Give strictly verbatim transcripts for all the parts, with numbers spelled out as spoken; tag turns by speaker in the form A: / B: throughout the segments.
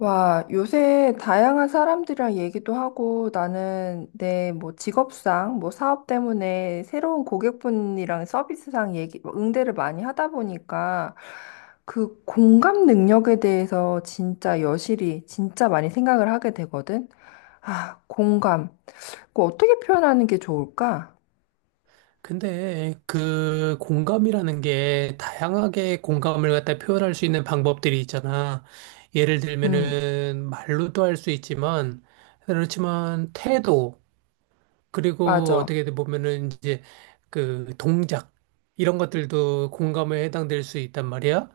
A: 와, 요새 다양한 사람들이랑 얘기도 하고 나는 내 뭐 직업상, 뭐 사업 때문에 새로운 고객분이랑 서비스상 얘기, 뭐 응대를 많이 하다 보니까 그 공감 능력에 대해서 진짜 여실히 진짜 많이 생각을 하게 되거든. 아, 공감. 그 어떻게 표현하는 게 좋을까?
B: 근데 그 공감이라는 게 다양하게 공감을 갖다 표현할 수 있는 방법들이 있잖아. 예를
A: 음,
B: 들면은 말로도 할 수 있지만 그렇지만 태도 그리고
A: 맞아.
B: 어떻게 보면은 이제 그 동작 이런 것들도 공감에 해당될 수 있단 말이야.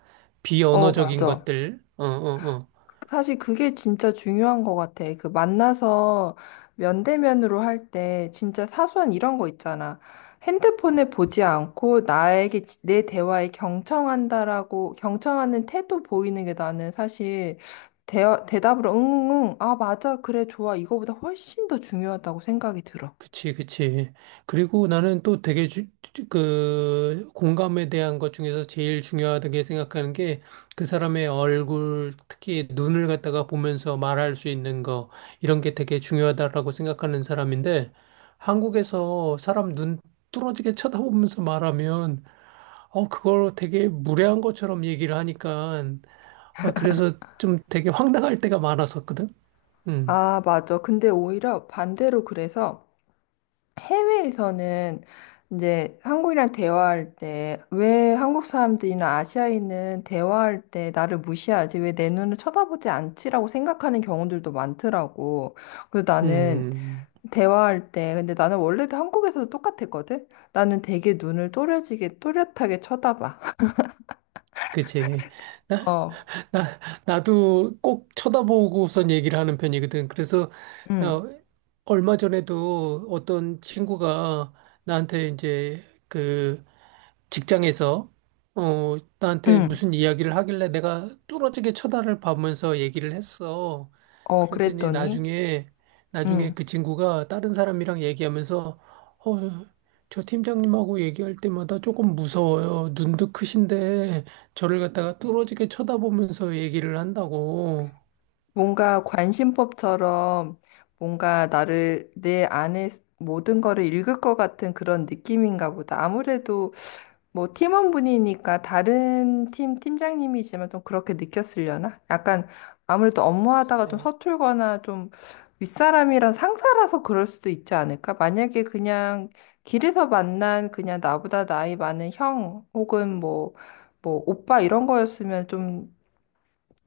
A: 어,
B: 비언어적인
A: 맞아.
B: 것들. 어어어.
A: 사실 그게 진짜 중요한 것 같아. 그 만나서 면대면으로 할 때 진짜 사소한 이런 거 있잖아. 핸드폰을 보지 않고 나에게 지- 내 대화에 경청한다라고 경청하는 태도 보이는 게 나는 사실 대, 대답으로 응응응 아 맞아 그래 좋아 이거보다 훨씬 더 중요하다고 생각이 들어.
B: 그치, 그치. 그리고 나는 또 되게 주, 그 공감에 대한 것 중에서 제일 중요하다고 생각하는 게 그 사람의 얼굴, 특히 눈을 갖다가 보면서 말할 수 있는 거, 이런 게 되게 중요하다라고 생각하는 사람인데 한국에서 사람 눈 뚫어지게 쳐다보면서 말하면 어, 그걸 되게 무례한 것처럼 얘기를 하니까 어, 그래서 좀 되게 황당할 때가 많았었거든. 음,
A: 아 맞아. 근데 오히려 반대로 그래서 해외에서는 이제 한국이랑 대화할 때 왜 한국 사람들이나 아시아인은 대화할 때 나를 무시하지? 왜 내 눈을 쳐다보지 않지라고 생각하는 경우들도 많더라고. 그래서 나는
B: 음,
A: 대화할 때 근데 나는 원래도 한국에서도 똑같았거든. 나는 되게 눈을 또렷하게 또렷하게 쳐다봐.
B: 그치.
A: 어.
B: 나, 나도 꼭 쳐다보고선 얘기를 하는 편이거든. 그래서,
A: 응.
B: 어, 얼마 전에도 어떤 친구가 나한테 이제 그 직장에서, 어, 나한테
A: 응.
B: 무슨 이야기를 하길래 내가 뚫어지게 쳐다를 보면서 얘기를 했어.
A: 어,
B: 그랬더니
A: 그랬더니
B: 나중에, 나중에
A: 응.
B: 그 친구가 다른 사람이랑 얘기하면서, 어, 저 팀장님하고 얘기할 때마다 조금 무서워요. 눈도 크신데, 저를 갖다가 뚫어지게 쳐다보면서 얘기를 한다고.
A: 뭔가 관심법처럼 뭔가 나를 내 안에 모든 거를 읽을 것 같은 그런 느낌인가 보다. 아무래도 뭐 팀원분이니까 다른 팀 팀장님이지만 좀 그렇게 느꼈으려나? 약간 아무래도 업무하다가 좀
B: 글쎄.
A: 서툴거나 좀 윗사람이랑 상사라서 그럴 수도 있지 않을까? 만약에 그냥 길에서 만난 그냥 나보다 나이 많은 형 혹은 뭐, 뭐 오빠 이런 거였으면 좀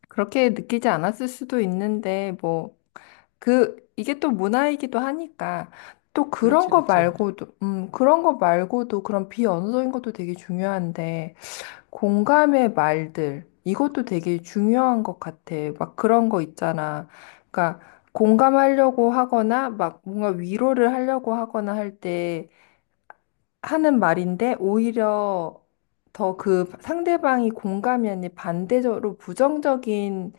A: 그렇게 느끼지 않았을 수도 있는데 뭐 그, 이게 또 문화이기도 하니까, 또 그런
B: 그렇지,
A: 거
B: 그렇지.
A: 말고도, 음, 그런 거 말고도 그런 비언어적인 것도 되게 중요한데, 공감의 말들, 이것도 되게 중요한 것 같아. 막 그런 거 있잖아. 그러니까, 공감하려고 하거나, 막 뭔가 위로를 하려고 하거나 할 때 하는 말인데, 오히려 더 그 상대방이 공감이 아닌 반대적으로 부정적인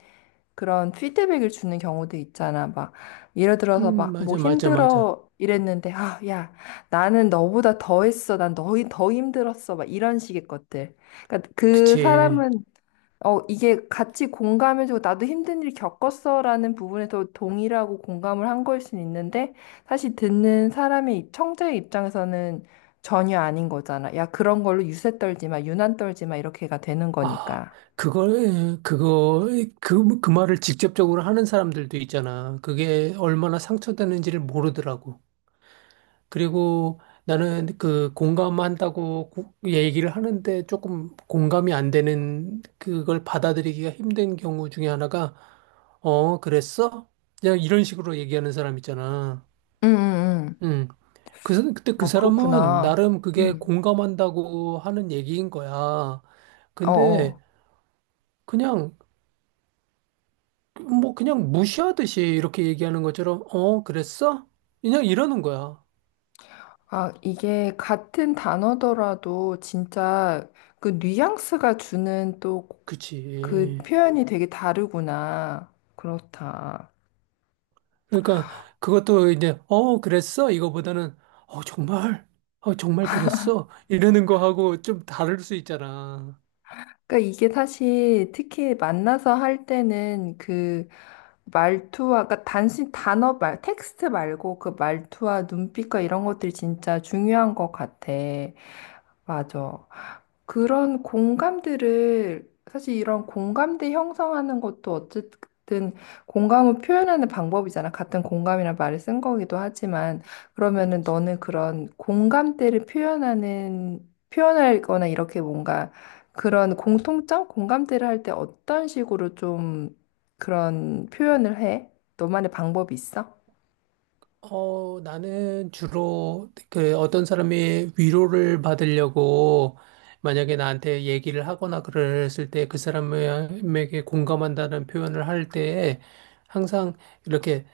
A: 그런 피드백을 주는 경우도 있잖아. 막, 예를 들어서
B: 음,
A: 막, 뭐
B: 맞아, 맞아, 맞아.
A: 힘들어 이랬는데, 아, 야, 나는 너보다 더 했어. 난 너희 더 힘들었어. 막 이런 식의 것들. 그러니까 그
B: 그치.
A: 사람은, 어, 이게 같이 공감해주고, 나도 힘든 일 겪었어. 라는 부분에서 동의를 하고 공감을 한 거일 수는 있는데, 사실 듣는 사람의, 입- 청자의 입장에서는 전혀 아닌 거잖아. 야, 그런 걸로 유세 떨지 마, 유난 떨지 마, 이렇게가 되는
B: 아,
A: 거니까.
B: 그걸, 그거, 그, 그 말을 직접적으로 하는 사람들도 있잖아. 그게 얼마나 상처되는지를 모르더라고. 그리고 나는 그 공감한다고 고- 얘기를 하는데 조금 공감이 안 되는 그걸 받아들이기가 힘든 경우 중에 하나가, 어, 그랬어? 그냥 이런 식으로 얘기하는 사람 있잖아.
A: 응, 응, 응.
B: 음. 그, 사- 그때 그
A: 아,
B: 사람은
A: 그렇구나.
B: 나름 그게
A: 음.
B: 공감한다고 하는 얘기인 거야. 근데
A: 어어.
B: 그냥, 뭐 그냥 무시하듯이 이렇게 얘기하는 것처럼, 어, 그랬어? 그냥 이러는 거야.
A: 아, 이게 같은 단어더라도 진짜 그 뉘앙스가 주는 또 그
B: 그치.
A: 표현이 되게 다르구나. 그렇다.
B: 그러니까 그것도 이제, 어, 그랬어? 이거보다는, 어, 정말? 어, 정말 그랬어? 이러는 거하고 좀 다를 수 있잖아.
A: 그러니까 이게 사실 특히 만나서 할 때는 그 말투와, 그러니까 단순히 단어 말, 텍스트 말고 그 말투와 눈빛과 이런 것들이 진짜 중요한 것 같아. 맞아. 그런 공감대를 사실 이런 공감대 형성하는 것도 어쨌든 공감을 표현하는 방법이잖아. 같은 공감이란 말을 쓴 거기도 하지만 그러면은 너는 그런 공감대를 표현하는 표현할거나 이렇게 뭔가 그런 공통점, 공감대를 할 때 어떤 식으로 좀 그런 표현을 해? 너만의 방법이 있어?
B: 어, 나는 주로 그 어떤 사람이 위로를 받으려고 만약에 나한테 얘기를 하거나 그랬을 때 그 사람에게 공감한다는 표현을 할 때 항상 이렇게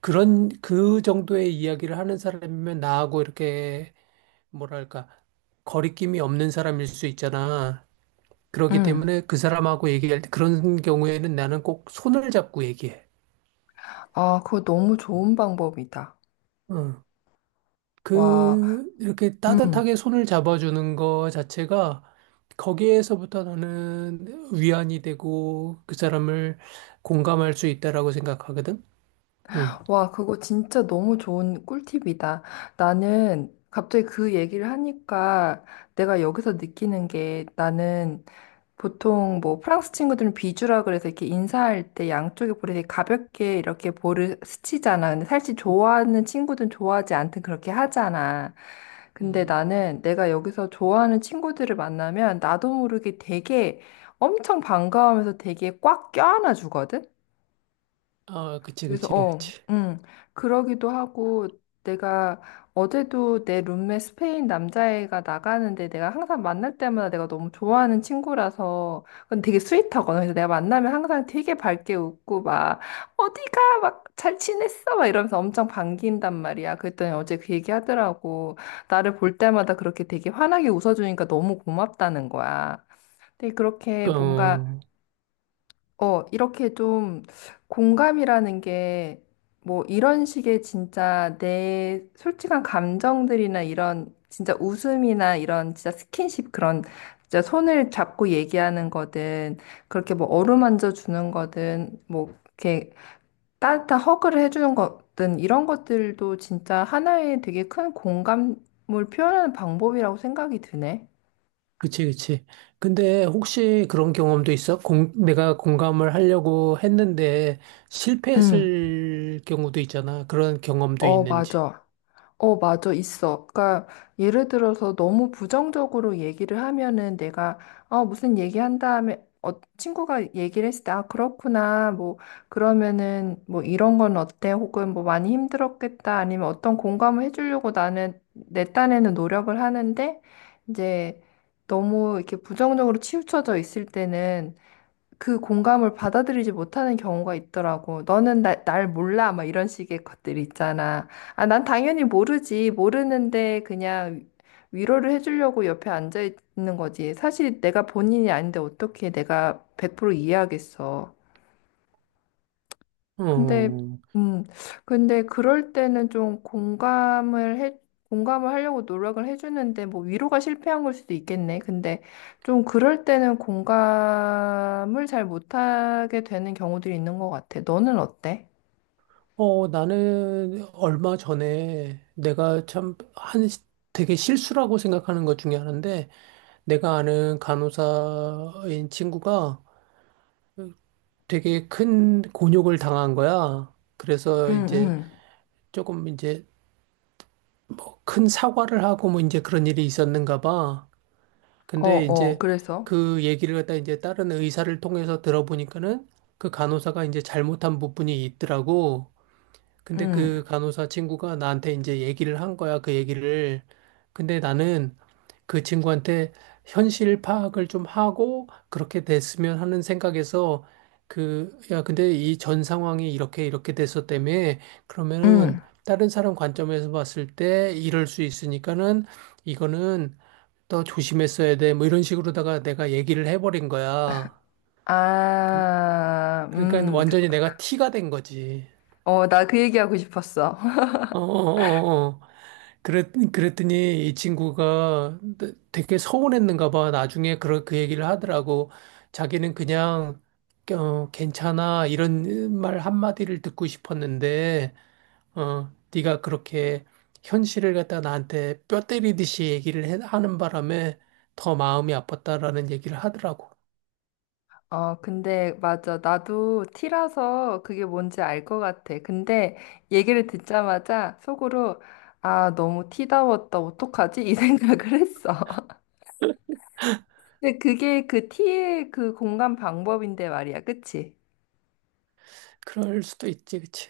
B: 그런 그 정도의 이야기를 하는 사람이면 나하고 이렇게 뭐랄까 거리낌이 없는 사람일 수 있잖아. 그렇기
A: 응.
B: 때문에 그 사람하고 얘기할 때 그런 경우에는 나는 꼭 손을 잡고 얘기해.
A: 아, 그거 너무 좋은 방법이다.
B: 응.
A: 와.
B: 그, 이렇게
A: 음.
B: 따뜻하게 손을 잡아주는 거 자체가 거기에서부터 나는 위안이 되고 그 사람을 공감할 수 있다라고 생각하거든. 응.
A: 와, 그거 진짜 너무 좋은 꿀팁이다. 나는 갑자기 그 얘기를 하니까 내가 여기서 느끼는 게 나는 보통 뭐 프랑스 친구들은 비주라 그래서 이렇게 인사할 때 양쪽에 볼에 되게 가볍게 이렇게 볼을 스치잖아. 근데 사실 좋아하는 친구들은 좋아하지 않든 그렇게 하잖아. 근데
B: 음.
A: 나는 내가 여기서 좋아하는 친구들을 만나면 나도 모르게 되게 엄청 반가워하면서 되게 꽉 껴안아 주거든?
B: 아, 그치,
A: 그래서
B: 그치,
A: 어,
B: 그치.
A: 음 그러기도 하고 내가 어제도 내 룸메 스페인 남자애가 나가는데 내가 항상 만날 때마다 내가 너무 좋아하는 친구라서 근데 되게 스윗하거든. 그래서 내가 만나면 항상 되게 밝게 웃고 막 어디가 막 잘 지냈어 막 이러면서 엄청 반긴단 말이야. 그랬더니 어제 그 얘기 하더라고. 나를 볼 때마다 그렇게 되게 환하게 웃어주니까 너무 고맙다는 거야. 근데 그렇게 뭔가
B: 어,
A: 어, 이렇게 좀 공감이라는 게 뭐 이런 식의 진짜 내 솔직한 감정들이나 이런 진짜 웃음이나 이런 진짜 스킨십 그런 진짜 손을 잡고 얘기하는 거든 그렇게 뭐 어루만져 주는 거든 뭐 이렇게 따뜻한 허그를 해주는 거든 이런 것들도 진짜 하나의 되게 큰 공감을 표현하는 방법이라고 생각이 드네.
B: 그치, 그치. 근데 혹시 그런 경험도 있어? 공, 내가 공감을 하려고 했는데
A: 응,
B: 실패했을 경우도 있잖아. 그런 경험도
A: 어,
B: 있는지.
A: 맞아. 어, 맞아, 있어. 그러니까 예를 들어서 너무 부정적으로 얘기를 하면은 내가 아, 무슨 얘기한 다음에 어, 친구가 얘기를 했을 때 아, 그렇구나. 뭐 그러면은 뭐 이런 건 어때? 혹은 뭐 많이 힘들었겠다. 아니면 어떤 공감을 해주려고 나는 내 딴에는 노력을 하는데 이제 너무 이렇게 부정적으로 치우쳐져 있을 때는 그 공감을 받아들이지 못하는 경우가 있더라고. 너는 나, 날 몰라. 막 이런 식의 것들 있잖아. 아, 난 당연히 모르지. 모르는데 그냥 위로를 해주려고 옆에 앉아 있는 거지. 사실 내가 본인이 아닌데 어떻게 내가 백 퍼센트 이해하겠어. 근데,
B: 어.
A: 음, 근데 그럴 때는 좀 공감을 해, 공감을 하려고 노력을 해주는데, 뭐 위로가 실패한 걸 수도 있겠네. 근데 좀 그럴 때는 공감을 잘 못하게 되는 경우들이 있는 것 같아. 너는 어때?
B: 어, 나는 얼마 전에 내가 참 한 되게 실수라고 생각하는 것 중에 하나인데 내가 아는 간호사인 친구가 되게 큰 곤욕을 당한 거야.
A: 응,
B: 그래서 이제
A: 응.
B: 조금 이제 큰 사과를 하고 뭐 이제 그런 일이 있었는가 봐.
A: 어,
B: 근데
A: 어,
B: 이제
A: 그래서.
B: 그 얘기를 갖다 이제 다른 의사를 통해서 들어보니까는 그 간호사가 이제 잘못한 부분이 있더라고. 근데
A: 응,
B: 그 간호사 친구가 나한테 이제 얘기를 한 거야, 그 얘기를. 근데 나는 그 친구한테 현실 파악을 좀 하고 그렇게 됐으면 하는 생각에서 그, 야, 근데 이 전 상황이 이렇게 이렇게 돼서 때문에 그러면은
A: 응.
B: 다른 사람 관점에서 봤을 때 이럴 수 있으니까는 이거는 더 조심했어야 돼. 뭐 이런 식으로다가 내가 얘기를 해버린 거야. 그-
A: 아,
B: 그러니까
A: 음.
B: 완전히
A: 그렇-
B: 내가 티가 된 거지.
A: 어, 나 그 얘기하고 싶었어.
B: 어어어어. 그랬, 그랬더니 이 친구가 되게 서운했는가 봐. 나중에 그 그 얘기를 하더라고. 자기는 그냥 어, 괜찮아 이런 말 한마디를 듣고 싶었는데 어, 네가 그렇게 현실을 갖다 나한테 뼈 때리듯이 얘기를 해- 하는 바람에 더 마음이 아팠다라는 얘기를 하더라고.
A: 어, 근데 맞아. 나도 T라서 그게 뭔지 알 것 같아. 근데 얘기를 듣자마자 속으로 아, 너무 T다웠다. 어떡하지? 이 생각을 했어. 근데 그게 그 T의 그 공감 방법인데 말이야. 그치?
B: 그럴 수도 있지, 그치?